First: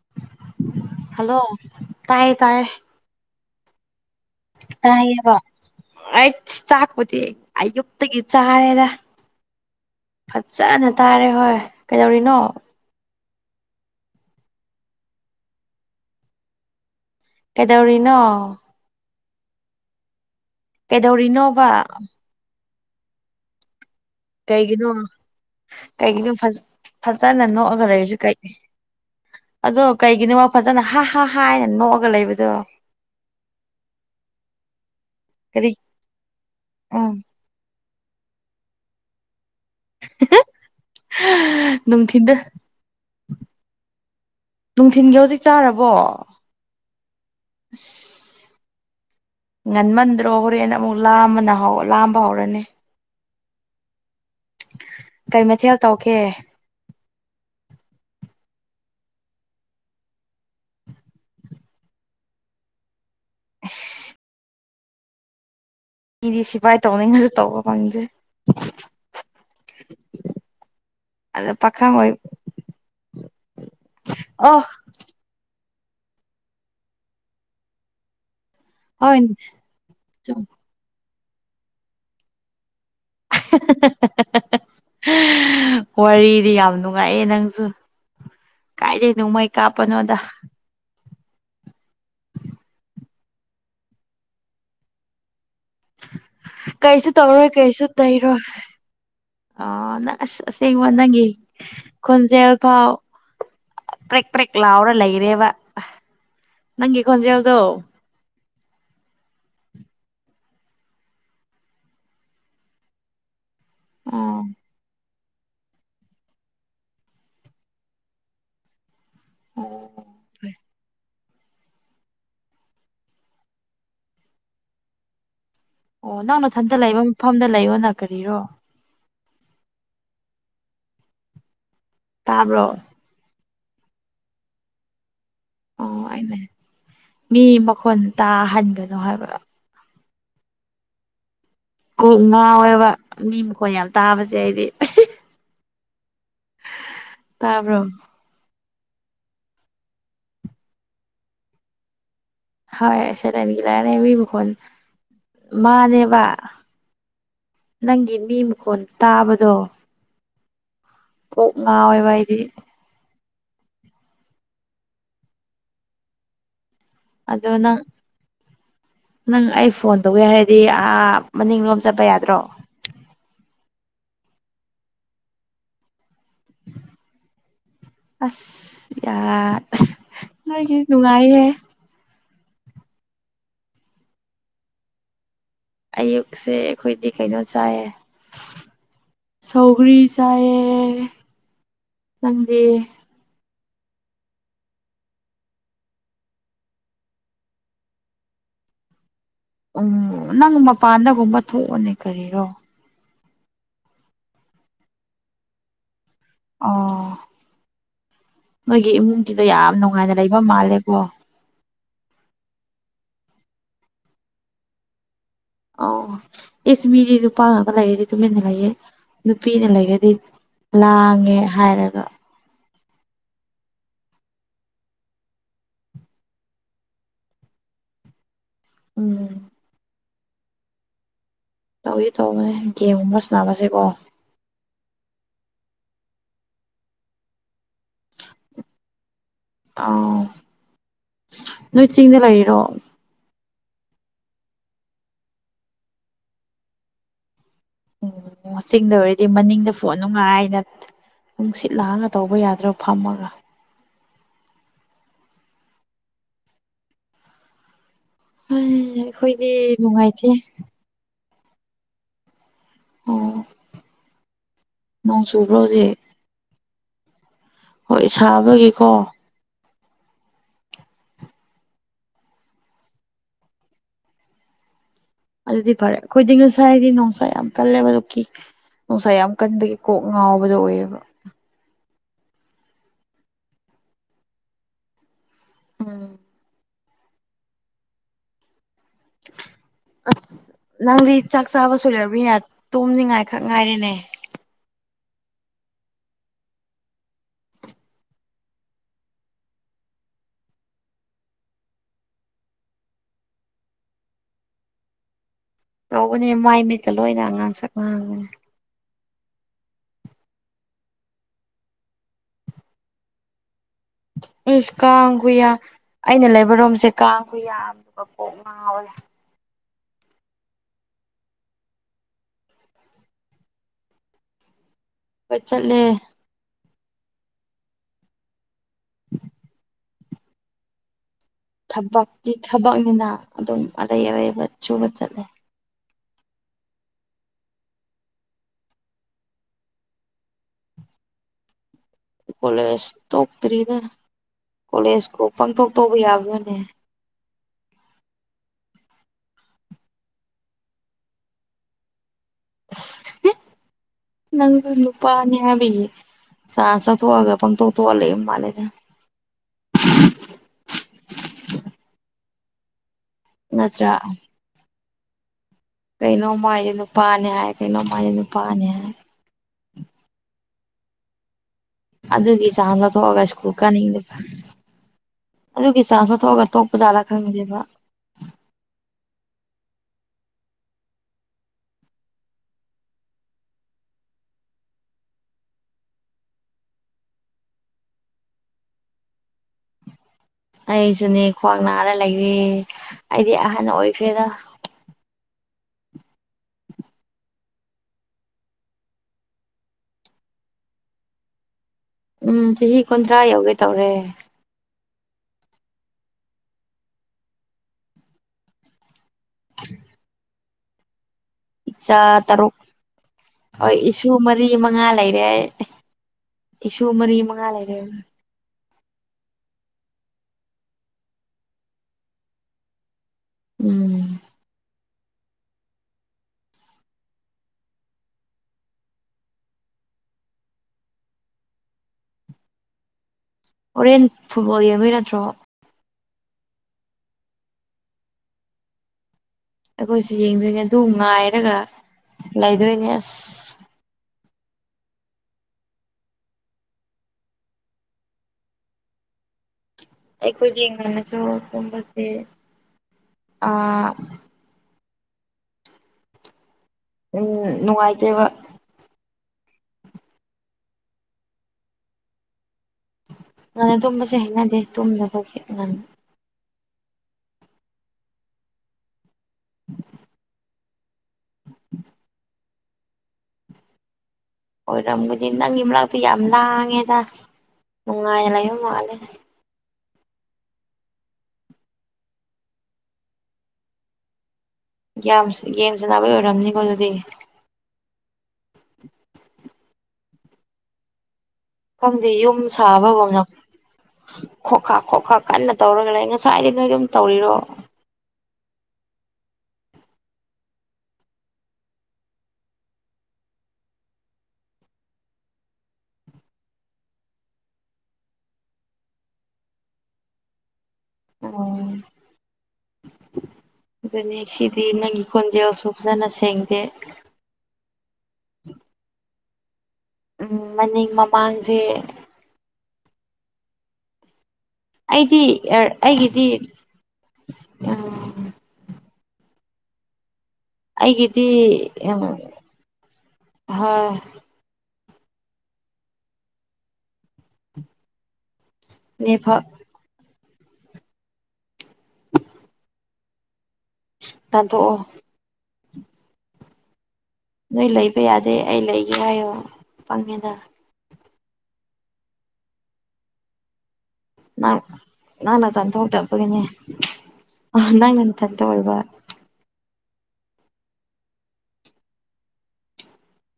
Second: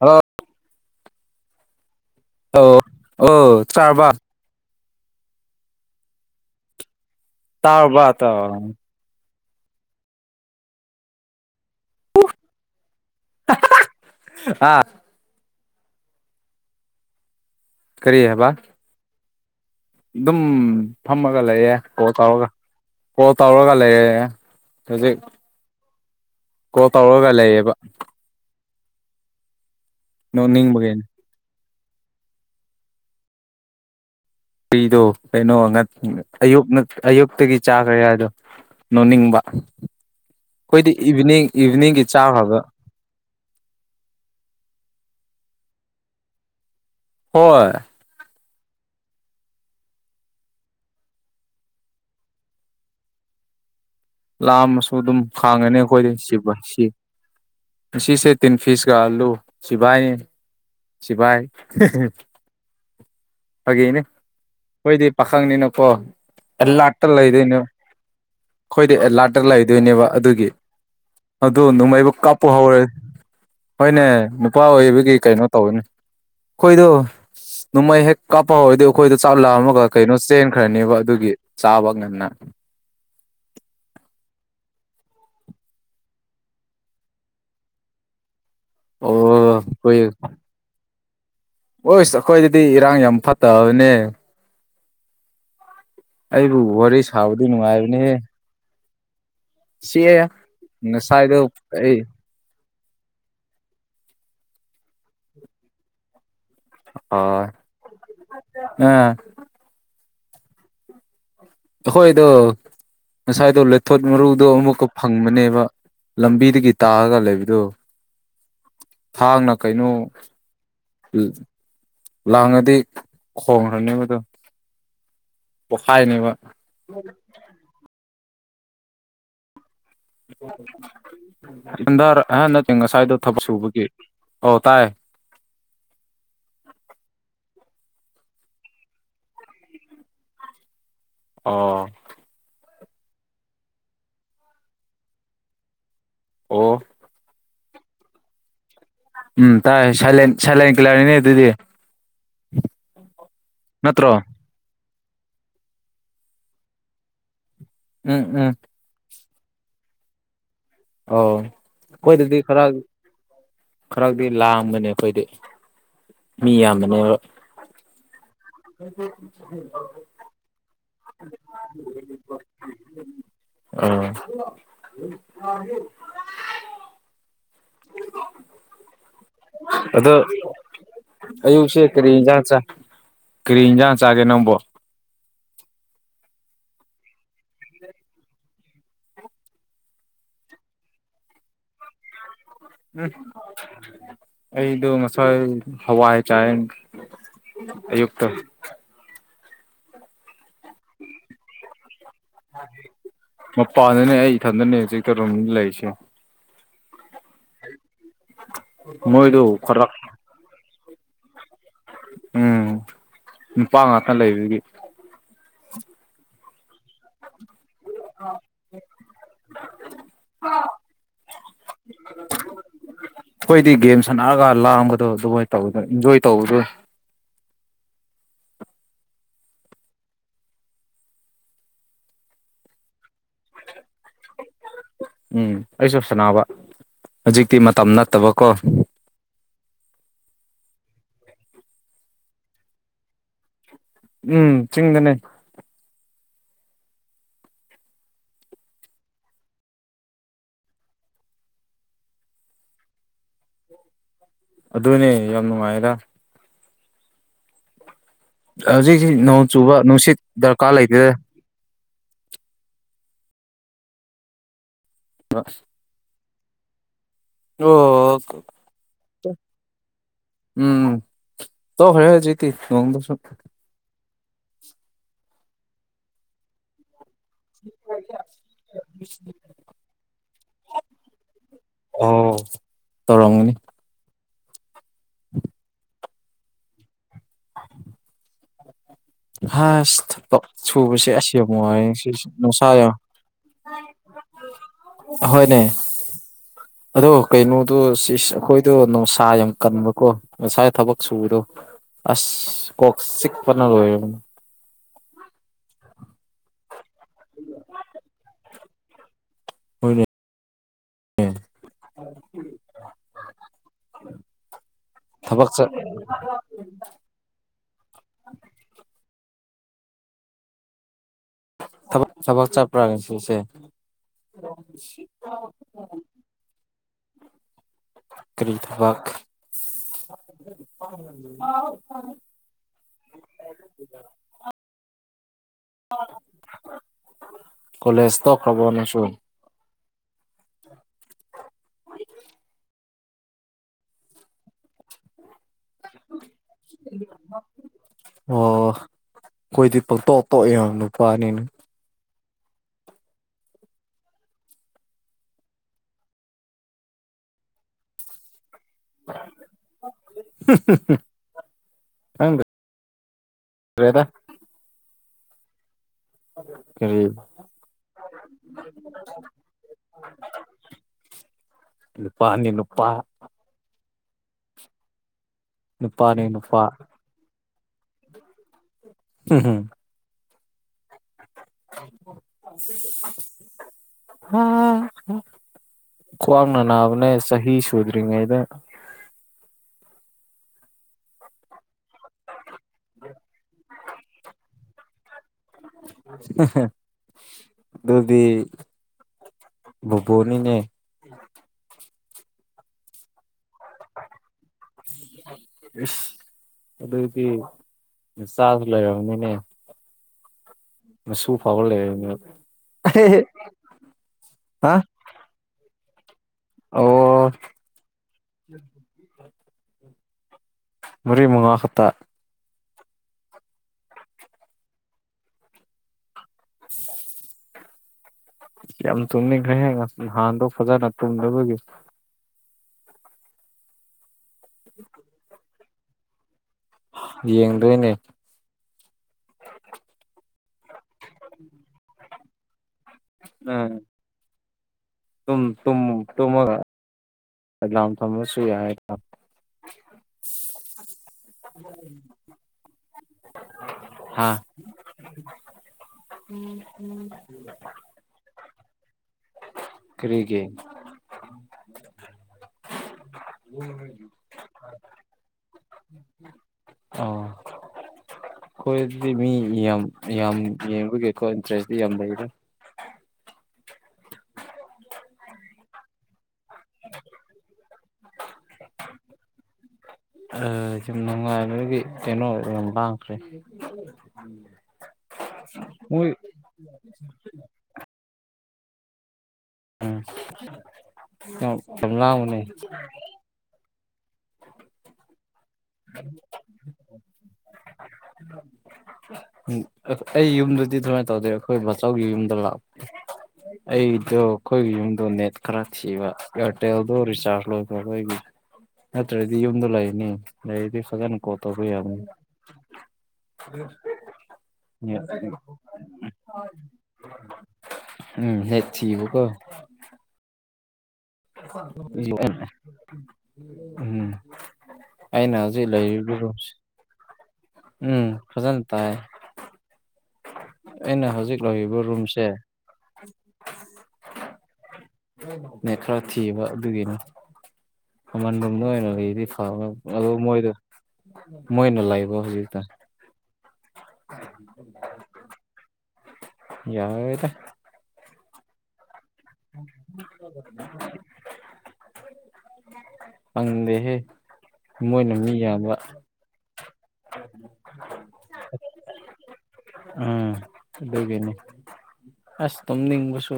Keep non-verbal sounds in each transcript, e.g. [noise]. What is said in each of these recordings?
hello hello ꯇꯥꯏꯌꯦ ꯇꯥꯏꯌꯦ ꯑꫭ ꯆꯥꯔꯕ [unintelligible] ꯆꯥꯛꯄꯨꯗꯤ ꯇꯥꯔꯕ ꯑꯌꯨꯛꯇꯒꯤ ꯇꯥ ꯆꯥꯔꯦꯗ ꯐꯖꯅ ꯇꯥꯔꯦ ꯍꯣꯏ ꯀꯩꯗꯧꯔꯤꯅꯣ [unintelligible] ꯍꯥꯥ ꯀꯩꯗꯧꯔꯤꯅꯣ ꯀꯔꯤ ꯍꯥꯏꯕ ꯑꯗꯨꯝ ꯐꯝꯃꯒ ꯀꯩꯗꯧꯔꯤꯅꯣꯕ ꯂꯩꯌꯦ ꯀꯣꯜ ꯇꯧꯔꯒ ꯀꯣꯜ ꯇꯧꯔꯒ ꯂꯩꯌꯦ ꯀꯩꯒꯤꯅꯣ ꯍꯧꯖꯤꯛ ꯀꯩꯒꯤꯅꯣ ꯀꯣꯜ ꯇꯧꯔꯒ ꯐꯖꯅ ꯂꯩꯌꯦꯕ ꯅꯣꯛꯑꯒ ꯂꯩꯔꯤꯁꯦ [unintelligible] ꯑꯗꯣ ꯀꯩꯒꯤꯅꯣꯕ ꯐꯖꯅ ꯅꯣꯛꯅꯤꯡꯕꯒꯤꯅꯤ ꯍꯥ ꯍꯥ ꯍꯥꯏꯅ ꯅꯣꯛꯑꯒ ꯂꯩꯕꯗꯣ [unintelligible] ꯀꯩꯅꯣ ꯀꯔꯤ ꯑꯌꯨꯛ ꯎꯝ ꯑꯌꯨꯛꯇꯒꯤ ꯆꯥꯒ꯭ꯔꯦ ꯍꯥꯏꯗꯣ ꯅꯣꯛꯅꯤꯡꯕ ꯈꯣꯏꯗꯤ ꯏꯚꯤꯅꯤꯡ ꯏꯚꯤꯅꯤꯡꯒꯤ ꯅꯨꯡꯊꯤꯟꯗ ꯆꯥꯈ꯭ꯔꯒ ꯅꯨꯡꯊꯤꯟꯒꯤ ꯍꯧꯖꯤꯛ ꯆꯥꯔꯕꯣ ꯍꯣꯏ ꯉꯟꯃꯟꯗ꯭ꯔꯣ ꯍꯧꯔꯦꯟ ꯑꯃꯨꯛ ꯂꯥꯝꯃꯅ ꯂꯥꯝꯕ ꯍꯧꯔꯅꯤ ꯂꯥꯝꯔꯁꯨ ꯑꯗꯨꯝ ꯀꯩ ꯃꯊꯦꯜ ꯈꯥꯡꯉꯅꯤ ꯑꯩꯈꯣꯏꯗꯤ ꯇꯧꯒꯦ ꯁꯤꯕ ꯁꯤ ꯉꯁꯤꯁꯦ ꯇꯤꯟ ꯐꯤꯁ ꯀ ꯑꯜꯂꯨ ꯁꯤꯕꯥꯏ ꯁꯤꯕꯥꯏ [unintelligible] ꯐꯥꯒꯤꯅꯤ ꯈꯣꯏꯗꯤ ꯄꯥꯈꯪꯅꯤꯅꯀꯣ ꯏꯗꯤ ꯁꯤꯐꯥꯏ ꯑꯦꯂꯥꯔꯠꯇ ꯇꯧꯅꯤꯡꯉꯁꯨ ꯂꯩꯗꯣꯏꯅꯦ ꯇꯧꯕ ꯐꯪꯗꯦ ꯑꯩꯈꯣꯏꯗꯤ ꯑꯦꯂꯥꯔꯠꯇ ꯂꯩꯗꯣꯏꯅꯦꯕ ꯑꯗꯨꯒꯤ ꯑꯗ ꯑꯗꯨ ꯄꯥꯈꯪ ꯑꯣꯏ ꯅꯣꯡꯃꯩꯕꯨ ꯀꯥꯞꯄꯨ ꯍꯧꯔꯦ ꯍꯣꯏꯅꯦ ꯅꯨꯄꯥ ꯑ ꯑꯣꯏꯕꯒꯤ ꯀꯩꯅꯣ ꯇꯧꯅꯤ ꯑꯈꯣꯏꯗꯣ ꯅꯣꯡꯃꯩ ꯍꯦꯛ ꯀꯥꯞꯄ ꯍꯧꯔꯗꯤ ꯑꯈꯣꯏꯗꯣ ꯍꯣꯏꯅꯦ ꯆꯥꯛ ꯂꯥꯝꯂꯒ ꯀꯩꯅꯣ ꯆꯨꯝ ꯆꯦꯟꯈ꯭ꯔꯅꯦꯕ ꯑꯗꯨꯒꯤ ꯆꯥꯕ ꯉꯟꯅ [unintelligible] [unintelligible] ꯋꯥꯔꯤꯗꯤ ꯌꯥꯝ ꯅꯨꯡꯉꯥꯏꯌꯦ ꯅꯪꯁꯨ ꯑꯣ ꯀꯥꯏꯗꯩꯩ ꯅꯣꯡꯃꯩ ꯑꯩꯈꯣꯏ ꯀꯥꯞꯄꯅꯣꯗ [unintelligible] ꯑꯈꯣꯏꯗꯤ ꯏꯔꯥꯡ ꯌꯥꯝ ꯐꯠꯇꯕꯅꯦ ꯑꯩꯕꯨ ꯋꯥꯔꯤ ꯀꯩꯁꯨ ꯁꯥꯕꯗꯤ ꯇꯧꯔꯣꯏ ꯀꯩꯁꯨ ꯅꯨꯡꯉꯥꯏꯕꯅꯦꯍꯦ ꯇꯩꯔꯣꯏ ꯑ ꯁꯤ ꯑꯁꯦꯡꯕ ꯅꯪꯒꯤ ꯉꯁꯥꯏꯗꯣ ꯑꯩ ꯈꯨꯟ ꯖꯦꯜ ꯐꯥꯎ ꯄ꯭ꯔꯦꯛ ꯄ꯭ꯔꯦꯛ ꯂꯥꯎꯔ ꯂꯩꯔꯦꯕ ꯅꯪꯒꯤ ꯑ ꯈꯣꯟꯖꯦꯜꯗꯣ ꯑꯥ ꯑꯈꯣꯏꯗꯣ ꯉꯁꯥꯏꯗꯣ ꯂꯩꯊꯣꯠ ꯑꯣ ꯃꯔꯨꯗꯣ ꯑꯃꯨꯛꯀ ꯐꯪꯕꯅꯦꯕ ꯂꯝꯕꯤꯗꯒꯤ ꯇꯥꯔꯒ ꯂꯩꯕꯗꯣ ꯊꯥꯡꯅ ꯑꯣ ꯀꯩꯅꯣ ꯂꯥꯡꯉꯗꯤ ꯈꯣꯡꯈ꯭ꯔꯅꯤ ꯃꯗꯣ ꯑꯣ ꯅꯪ ꯅꯊꯟꯇ ꯂꯩꯕ ꯃꯐꯝꯗ ꯂꯩꯌꯣꯅ ꯀꯔꯤꯔꯣ [unintelligible] ꯇꯥꯕ꯭ꯔꯣ ꯅꯠꯇꯦ ꯉꯁꯥꯏꯗꯣ ꯊꯕꯛ ꯁꯨꯕꯒꯤ ꯑꯣ ꯇꯥꯏ ꯑꯣ ꯑꯩꯅ ꯃꯤ ꯃꯈꯣꯟ ꯇꯥꯍꯟꯒꯅꯣ ꯍꯥꯏꯕ ꯑꯣ ꯀꯣꯛ ꯉꯥꯎꯌꯦꯕ ꯃꯤ ꯃꯈꯣꯟ ꯌꯥꯝ ꯇꯥꯕꯁꯦ ꯑꯩꯗꯤ ꯑꯣ ꯇꯥꯕ꯭ꯔꯣ ꯎꯝ ꯇꯥꯏ ꯁꯥꯏꯂꯦꯟ ꯁꯥꯏꯂꯦꯟ ꯀꯤꯂꯔꯅꯤꯅꯦ ꯑꯗꯨꯗꯤ ꯍꯣꯏ ꯁꯥꯏꯂꯦꯟ ꯀꯤꯜꯂꯔꯅꯦ ꯅꯠꯇ꯭ꯔꯣ ꯃꯤꯃꯈꯣꯟ ꯃꯥꯅꯦꯕ ꯅꯪꯒꯤ ꯎꯝ ꯃꯤ ꯎꯝ ꯃꯈꯣꯟ ꯇꯥꯕꯗꯣ ꯑꯣ ꯀꯣꯛ ꯉꯥꯎꯋꯦꯕ ꯑꯩꯈꯣꯏꯗꯗꯤ ꯑꯩꯗꯤ ꯈꯔ ꯈꯔꯗꯤ ꯂꯥꯡꯕꯅꯦ ꯑꯩꯈꯣꯏꯗꯤ ꯃꯤ ꯌꯥꯝꯕꯅꯦꯕ ꯑꯗꯣ ꯅꯪ ꯅꯪ ꯑꯩ ꯐꯣꯟ ꯇꯧꯌꯦ ꯍꯥꯏꯔꯗꯤ ꯑꯥ ꯃꯅꯤꯡꯂꯣꯝ ꯆꯠꯄ ꯌꯥꯗ꯭ꯔꯣ ꯑꯥ ꯑꯁ ꯌꯥ ꯑꯗꯣ ꯅꯣꯏꯒꯤ ꯅꯨꯡꯉꯥꯏꯌꯦ ꯑꯌꯨꯛꯁꯦ ꯀꯔꯤ ꯏꯟꯖꯥꯡ ꯆꯥ ꯀꯔꯤ ꯏꯟꯖꯥꯡ ꯆꯥꯒꯦ ꯅꯪꯕꯣ ꯑꯌꯨꯛꯁꯦ ꯑꯩꯈꯣꯏꯗꯤ ꯀꯩꯅꯣ ꯆꯥꯏꯌꯦ ꯁꯧꯒ꯭ꯔꯤ ꯆꯥꯌꯦ ꯎꯝ ꯑꯩꯗꯨ ꯉꯁꯥꯥꯏ ꯍꯋꯥꯏ ꯆꯥꯏꯌꯦ ꯑꯌꯨꯛꯇꯣ ꯎ ꯅꯪ ꯃꯄꯥꯟꯗꯒꯨꯝꯕ ꯊꯣꯛꯑꯣꯅꯦ ꯀꯔꯤꯔꯣ ꯃꯄꯥꯟꯗꯅꯦ ꯑꯩ ꯏꯊꯟꯗꯅꯦ ꯍꯧꯖꯤꯛ ꯇꯔꯣꯝ ꯂꯩꯔꯤꯁꯦ ꯑꯣ ꯅꯣꯏꯒꯤ ꯃꯣꯏꯗꯣ ꯏꯃꯨꯡꯗꯨꯗ ꯌꯥꯝ ꯈꯔ ꯅꯨꯡꯉꯥꯏꯅ ꯂꯩꯕ ꯃꯥꯜꯂꯦꯀꯣ ꯎꯝ ꯅꯨꯄꯥ ꯉꯥꯛꯇ ꯂꯩꯕꯒꯤ ꯑ ꯏꯁ ꯃꯤꯗꯤ ꯅꯨꯄꯥ ꯉꯥꯛꯇ ꯂꯩꯔꯗꯤ ꯇꯨꯃꯤꯟꯅ ꯂꯩꯌꯦ ꯅꯨꯄꯤꯅ ꯂꯩꯔꯗꯤ ꯂꯥꯡꯉꯦ ꯍꯥꯏꯔꯒ ꯈꯣꯏꯗꯤ ꯒꯦꯝ ꯁꯥꯟꯅꯔꯒ ꯂꯥꯡꯕꯗꯣ ꯑꯗꯨꯃꯥꯏꯅ ꯇꯧꯕꯗꯣ ꯏꯟꯖꯣꯏ ꯇꯧꯕꯗꯣ ꯎꯝ ꯇꯧꯋꯤ ꯇꯧꯕꯅꯦ ꯒꯦꯝꯒꯨꯝꯕ ꯁꯥꯟꯅꯕꯁꯦꯀꯣ ꯎꯝ ꯑꯩꯁꯨ ꯁꯅꯕ ꯍꯧꯖꯤꯛꯇꯤ ꯃꯇꯝ ꯅꯠꯇꯕꯀꯣ ꯑꯧ ꯅꯣꯏ ꯆꯤꯡꯗ ꯂꯩꯔꯤꯔꯣ ꯎꯝ ꯆꯤꯡꯗꯅꯦ ꯎꯝ ꯆꯤꯡꯗ ꯑꯣꯏꯔꯗꯤ ꯃꯅꯤꯡꯗ ꯐꯣꯟ ꯅꯨꯡꯉꯥꯏꯅ ꯅꯨꯡꯁꯤꯠ ꯂꯥꯡꯉꯒ ꯇꯧꯕ ꯌꯥꯗ꯭ꯔꯣ ꯐꯝꯃꯒ ꯑꯗꯨꯅꯦ ꯌꯥꯝ ꯅꯨꯡꯉꯥꯏꯔ ꯍꯩ ꯍꯧꯖꯤꯛꯖꯤꯛ ꯅꯣꯡ ꯑꯩꯈꯣꯏꯗꯤ ꯆꯨꯕ ꯅꯨꯡꯁꯤꯠ ꯅꯨꯡꯉꯥꯏꯇꯦ ꯗꯔꯀꯥꯔ ꯂꯩꯇꯦ ꯑꯣ ꯅꯣꯡ ꯆꯨꯕ꯭ꯔꯣ ꯍꯧꯖꯤꯛ ꯍꯣꯏ ꯑꯣ ꯁꯥꯕꯒꯤꯀꯣ ꯎꯝ ꯇꯣꯛꯈ꯭ꯔꯦ ꯍꯧꯖꯤꯛꯇꯤ ꯅꯣꯡꯗꯨꯁꯨ ꯑꯗꯨꯗꯤ ꯐꯔꯦ ꯑꯩꯈꯣꯏꯗꯤ ꯉꯁꯥꯏꯗꯤ ꯅꯨꯡꯁꯥ ꯌꯥꯝ ꯀꯜꯂꯦꯕꯗꯨ ꯀꯤ ꯅꯨꯡꯁꯥ ꯌꯥꯝ ꯀꯟꯕꯒꯤ ꯀꯣꯛ ꯉꯥꯎꯕꯗꯣ ꯑꯣꯏꯌꯦꯕ ꯑꯣ ꯇꯧꯔꯝꯒꯅꯤ [inaudible] ꯎꯝ ꯍꯥꯁ ꯊꯄꯛ ꯁꯨꯕꯁꯦ ꯅꯪꯗꯤ ꯑꯁ ꯆꯥꯛ ꯌꯥꯝ ꯆꯥꯕ ꯋꯥꯌꯦ ꯉꯁꯤꯁꯦ ꯁꯣꯏꯂꯔꯕꯅꯤꯅ ꯅꯨꯡꯁꯥ ꯌꯥꯝ ꯇꯨꯝꯅꯤꯡꯉꯥꯏ ꯈꯛ ꯉꯥꯏꯔꯦꯅꯦ ꯍꯣꯏꯅꯦ ꯑꯗꯣ ꯀꯩꯅꯣꯗꯣ ꯁꯤꯁ ꯑꯩꯈꯣꯏꯗꯣ ꯅꯨꯡꯁꯥ ꯌꯥꯝ ꯀꯟꯕꯀꯣ ꯉꯁꯥꯏ ꯊꯕꯛ ꯁꯨꯗꯣ ꯑꯁ ꯀꯣꯛ ꯆꯤꯛꯄꯅ ꯂꯣꯏꯔꯦ ꯇꯧꯕꯅꯦ ꯃꯥꯏ ꯃꯤꯠꯀ ꯂꯣꯏꯅ ꯉꯥꯡꯁꯛ ꯉꯥꯡꯕꯅꯦ ꯑꯗꯨꯗꯤ ꯏꯁ ꯀꯥꯡ ꯈꯨꯌꯥꯝ ꯑꯩꯅ ꯂꯩꯕꯔꯣꯝꯁꯦ ꯀꯥꯡ ꯈꯨꯌꯥꯝꯃ ꯀꯣꯛ ꯉꯥꯎꯕꯅꯦ ꯊꯕꯛ ꯊꯕꯛ ꯆꯠꯄ꯭ꯔꯥ ꯉꯁꯤꯁꯦ ꯍꯣꯏ ꯆꯠꯂꯦ ꯀꯔꯤ ꯊꯕꯛ [unintelligible] ꯊꯕꯛꯇꯤ ꯊꯕꯛꯅꯤꯅ ꯑꯗꯨꯝ ꯑꯔꯩ ꯑꯔꯩꯕ ꯁꯨꯕ ꯆꯠꯂꯦ ꯀꯂꯦꯖ ꯇꯣꯛꯈ꯭ꯔꯕꯣ ꯅꯪꯁꯨ ꯀꯣꯂꯦꯖ ꯇꯣꯛꯇ꯭ꯔꯤꯗ ꯀꯣꯂꯦꯖꯕꯨ ꯄꯥꯡꯇꯣꯛ ꯇꯣꯛꯕ ꯌꯥꯕ꯭ꯔꯅꯦ ꯑꯣ ꯑꯈꯣꯏꯗꯤ ꯄꯡꯇꯣꯛ ꯇꯣꯛꯑ ꯅꯨꯄꯥꯅꯤꯅ ꯍꯦ ꯅꯪꯁꯨ ꯅꯨꯄꯥꯅꯤ ꯍꯥꯏꯕꯒꯤ ꯆꯥꯟꯁ ꯂꯧꯊꯣꯑꯒ ꯄꯪꯇꯣꯛ ꯇꯣꯛꯑ ꯂꯩꯕ ꯃꯥꯜꯂꯦꯗ [inaudible] ꯅꯠꯇ꯭ꯔꯥ ꯈꯪꯗ꯭ꯔꯦꯗ ꯀꯩꯅꯣꯝ ꯍꯥꯏꯔꯁꯨ ꯀꯔꯤ ꯅꯨꯄꯥꯅꯦ ꯍꯥꯏ ꯀꯩꯅꯣꯝ ꯍꯥꯔꯏꯁꯨ ꯅꯨꯄꯥꯅꯦ ꯍꯥꯏ ꯅꯨꯄꯥꯅꯤ ꯑꯗꯨꯒꯤ ꯆꯥꯟꯁ ꯅꯨꯄꯥ ꯂꯧꯊꯣꯛꯑꯒ ꯁ꯭ꯀꯨꯜ ꯀꯥꯅꯤꯡꯗꯕ ꯑꯗꯨꯒꯤ ꯆꯥꯟꯁ ꯅꯨꯄꯥꯅꯤ ꯂꯧꯊꯣꯛꯑꯒ ꯅꯨꯄꯥ ꯇꯣꯛꯄ ꯖꯥꯠꯂꯥ ꯈꯪꯉꯗꯦꯕ ꯍꯤꯝ ꯍꯨꯝ [inaudible] ꯀ꯭ꯋꯥꯡꯅ ꯅꯥꯕꯅꯦ ꯆꯍꯤ ꯁꯨꯗ꯭ꯔꯤꯉꯩꯗ ꯑꯩꯁꯨꯅꯦ ꯈ꯭ꯋꯥꯡ ꯅꯥꯔ ꯂꯩꯔꯦ ꯑꯩꯗꯤ ꯑꯍꯟ ꯑꯣꯏꯈ꯭ꯔꯦꯗ ꯑꯗꯨꯗꯤ ꯕꯨꯕꯨꯅꯤꯅꯦ ꯎꯝ ꯆꯍꯤ ꯀꯨꯟꯊ꯭ꯔꯥ ꯌꯧꯒꯦ ꯇꯧꯔꯦ [unintelligible] ꯏꯁ ꯑꯗꯣꯏꯗꯤ ꯅꯆꯥꯁꯨ ꯂꯩꯔꯝꯃꯅꯤꯅꯦ ꯃꯁꯨ ꯏꯆꯥ ꯂꯩꯔꯕꯅꯦ ꯇꯔꯨꯛ ꯍꯣꯏ ꯏꯁꯨ ꯃꯔꯤ ꯍꯥ ꯃꯉꯥ ꯂꯩꯔꯦ ꯑꯩ ꯏꯁꯨ ꯑꯣ ꯃꯔꯤ ꯃꯉꯥ ꯂꯩꯔꯦ ꯍꯥꯏꯕ [unintelligible] ꯃꯔꯤ ꯃꯉꯥ ꯈꯛꯇ ꯎꯝ [inaudible] ꯌꯥꯝ ꯇꯨꯝꯅꯤꯈ꯭ꯔꯦꯍꯦ ꯅꯍꯥꯟꯗꯣ ꯐꯖꯅ ꯇꯨꯝꯗꯕꯒꯤ ꯍꯣꯔꯦꯟ ꯐꯨꯠꯕꯣꯜ ꯌꯦꯡꯗꯣꯏ ꯅꯠꯇ꯭ꯔꯣ ꯌꯦꯡꯗꯣꯏꯅꯦ ꯑꯩꯈꯣꯏꯁꯨ ꯌꯦꯡꯗꯣꯏꯅꯦ ꯑꯗꯨ ꯉꯥꯏꯔꯒ ꯂꯩꯗꯣꯏꯅꯦ ꯑꯁ ꯑꯗꯨꯝ ꯇꯨꯝ ꯇꯨꯝꯃꯒ ꯑꯦꯂꯥꯝ ꯊꯝꯃꯁꯨ ꯌꯥꯏ ꯑꯩꯈꯣꯏꯗꯤ ꯉꯟꯂꯁꯨ ꯇꯨꯝꯕꯁꯦ ꯑꯥ [inaudible] ꯎꯝ ꯎꯝ ꯎꯝ ꯅꯨꯡꯉꯥꯏꯇꯦꯕ ꯀ꯭ꯔꯤꯒꯤ ꯉꯟꯅ ꯇꯨꯝꯕꯁꯦ ꯅꯪꯗꯤ ꯇꯨꯝꯗꯕꯒꯤ ꯉꯟ ꯑ ꯈꯣꯏꯗꯨꯗꯤ ꯃꯤ ꯌꯥꯝ ꯌꯥꯝ ꯌꯦꯡꯕꯒꯤꯀꯣ ꯏꯟꯇ꯭ꯔꯦꯁꯇꯤ ꯌꯥꯝ ꯂꯩꯌꯦꯕ ꯑꯣꯏꯔꯝꯒꯗꯤ ꯅꯪꯒꯤ ꯃꯅꯥꯛꯇ ꯌꯥꯝ ꯂꯥꯡꯉꯦꯗ ꯅꯨꯡꯉꯥꯏꯅ ꯂꯩꯕ ꯃꯥꯜꯂꯦ ꯑ ꯁꯨꯝ ꯅꯨꯡꯉꯥꯏꯕꯒꯤ ꯀꯩꯅꯣ ꯃꯥꯡꯈ꯭ꯔꯦ ꯌꯥꯝꯁ ꯒꯦꯝ ꯁꯟꯅꯕꯩ ꯑꯣꯏꯔꯝꯅꯤꯀꯣ ꯑꯗꯨꯗꯤ ꯎꯝ ꯏꯇꯥꯎ ꯈꯪꯗꯦ ꯌꯨꯝ ꯁꯥꯕꯕꯨ ꯉꯝ ꯈꯣꯈꯥ ꯈꯣꯈꯥ ꯀꯟꯅ ꯇꯧꯔꯒ ꯂꯩ ꯉꯁꯥꯏꯗꯩ ꯅꯣꯏ ꯌꯨꯝ ꯇꯧꯔꯤꯔꯣ [inaudible] ꯎꯝ ꯑꯩ ꯌꯨꯝꯗꯗꯤ ꯑꯗꯨꯃꯥꯏ ꯇꯧꯗꯦ ꯑꯩꯈꯣꯏ ꯕꯥꯆꯧꯒꯤ ꯌꯨꯝꯗ ꯂꯥꯛꯄ ꯑꯩꯗꯣ ꯑꯩꯈꯣꯏꯒꯤ ꯌꯨꯝꯗꯣ ꯅꯦꯠ ꯈꯔ ꯊꯤꯕ ꯏꯌꯥꯔꯇꯦꯜꯗꯣ ꯔꯤꯆꯥꯔꯖ ꯂꯣꯏꯈ꯭ꯔꯕ ꯑꯩꯒꯤ ꯅꯠꯇ꯭ꯔꯗꯤ ꯌꯨꯝꯗ ꯂꯩꯔꯅꯤ ꯂꯩꯔꯗꯤ ꯐꯖꯅ ꯀꯣꯜ ꯇꯧꯕ ꯎꯝ ꯌꯥꯔꯥꯅꯤ ꯑꯗꯨꯅꯦ ꯁꯤꯗꯤ ꯅꯪꯒꯤ ꯈꯣꯟꯖꯦꯜꯁꯨ ꯐꯖꯅ ꯁꯦꯡꯗꯦ ꯎꯝ ꯍꯦꯛ ꯊꯤꯕꯥ ꯀꯣ ꯎꯝ ꯃꯅꯤꯡ ꯃ ꯎꯝ ꯑꯩꯗꯤ ꯑꯩꯅ ꯍꯧꯖꯤꯛ ꯂꯩꯔꯤꯕ ꯑꯩꯒꯤꯗꯤ ꯔꯣꯝꯁꯦ ꯎꯝ ꯐꯖꯅ ꯇꯏꯌꯦ ꯑꯩꯅ ꯑꯩꯒꯤꯗꯤ ꯍꯧꯖꯤꯛ ꯂꯧꯔꯤꯕ ꯎꯝ ꯔꯨꯝꯁꯦ ꯍꯣꯏ ꯅꯦꯠ ꯈꯔ ꯊꯤꯕ ꯑꯗꯨꯒꯤꯅꯤ ꯀꯥꯃꯜꯔꯨꯝꯗ ꯑꯣꯏꯅ ꯂꯩꯔꯗꯤ ꯅꯦꯠꯐꯛ ꯐꯕ ꯑꯃꯨꯛ ꯑꯗꯨ ꯃꯣꯏꯗꯣ ꯃꯣꯏꯅ ꯂꯩꯕ ꯍꯧꯖꯤꯛꯇꯣ ꯇꯟꯊꯣꯛ ꯑꯣ ꯌꯥꯔꯦꯗ ꯅꯣꯏ ꯂꯩꯕ ꯌꯥꯗꯦ ꯑꯩ ꯂꯩꯒꯦ ꯍꯥꯏꯌꯣ ꯄꯪꯉꯦꯗ [inaudible] ꯐꯪꯗꯦꯍꯦ ꯃꯣꯏꯅ ꯃꯤ ꯌꯥꯝꯕ ꯒꯤꯅꯦ ꯑꯣ ꯅꯪꯅ ꯅꯊꯟꯇ ꯑꯣꯏꯕ ꯎꯝ ꯑꯗꯨꯒꯤꯅꯦ ꯑꯁ ꯇꯨꯝꯅꯤꯡꯕꯁꯨ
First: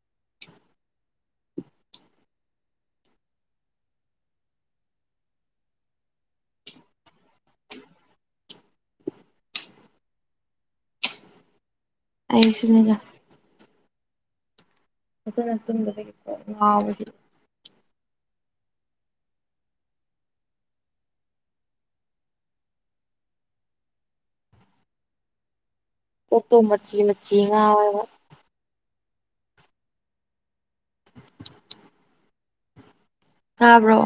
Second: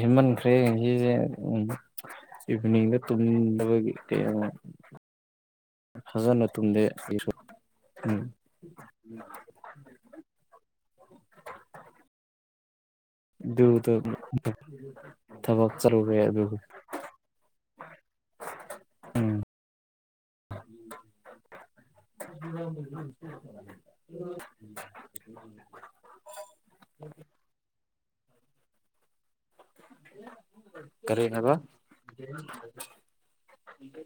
ꯍꯦꯟꯃꯟꯈ꯭ꯔꯦ ꯉꯁꯤꯖꯦ ꯎꯝ ꯏꯚꯤꯅꯤꯡꯗ ꯇꯨꯝꯗꯕꯒꯤ ꯀꯌꯥꯝꯋꯥꯏ ꯐꯖꯅ ꯇꯨꯝꯗꯦ [unintelligible] ꯎꯝ [inaudible] ꯑꯩꯁꯨꯅꯤꯗ ꯑꯗꯨꯗꯣ ꯐꯖꯅ ꯇꯨꯝꯗꯕꯒꯤ ꯀꯣꯛ ꯉꯥꯎꯕꯁꯤ ꯎꯝ [inaudible] [inaudible] [inaudible] ꯀꯣꯛꯇꯣ ꯃꯆꯤ ꯃꯆꯤ ꯉꯥꯎꯋꯦꯕ ꯀꯔꯤ ꯍꯥꯏꯕ ꯇꯥꯕ꯭ꯔꯣ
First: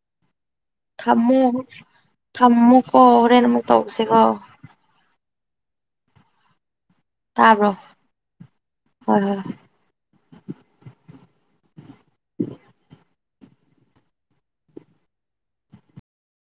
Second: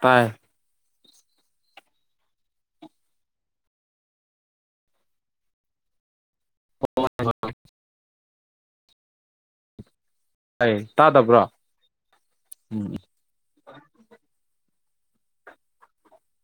ꯇꯥꯏ ꯊꯝꯃꯣ ꯊꯝꯃꯣꯀꯣ ꯍꯣꯔꯦꯟ ꯑꯃꯨꯛ ꯇꯧꯁꯦꯀꯣ ꯇꯥꯕ꯭ꯔꯣ ꯍꯣꯏ ꯍꯣꯏ ꯑꯩ ꯇꯥꯗꯕ꯭ꯔꯣ ꯎꯝ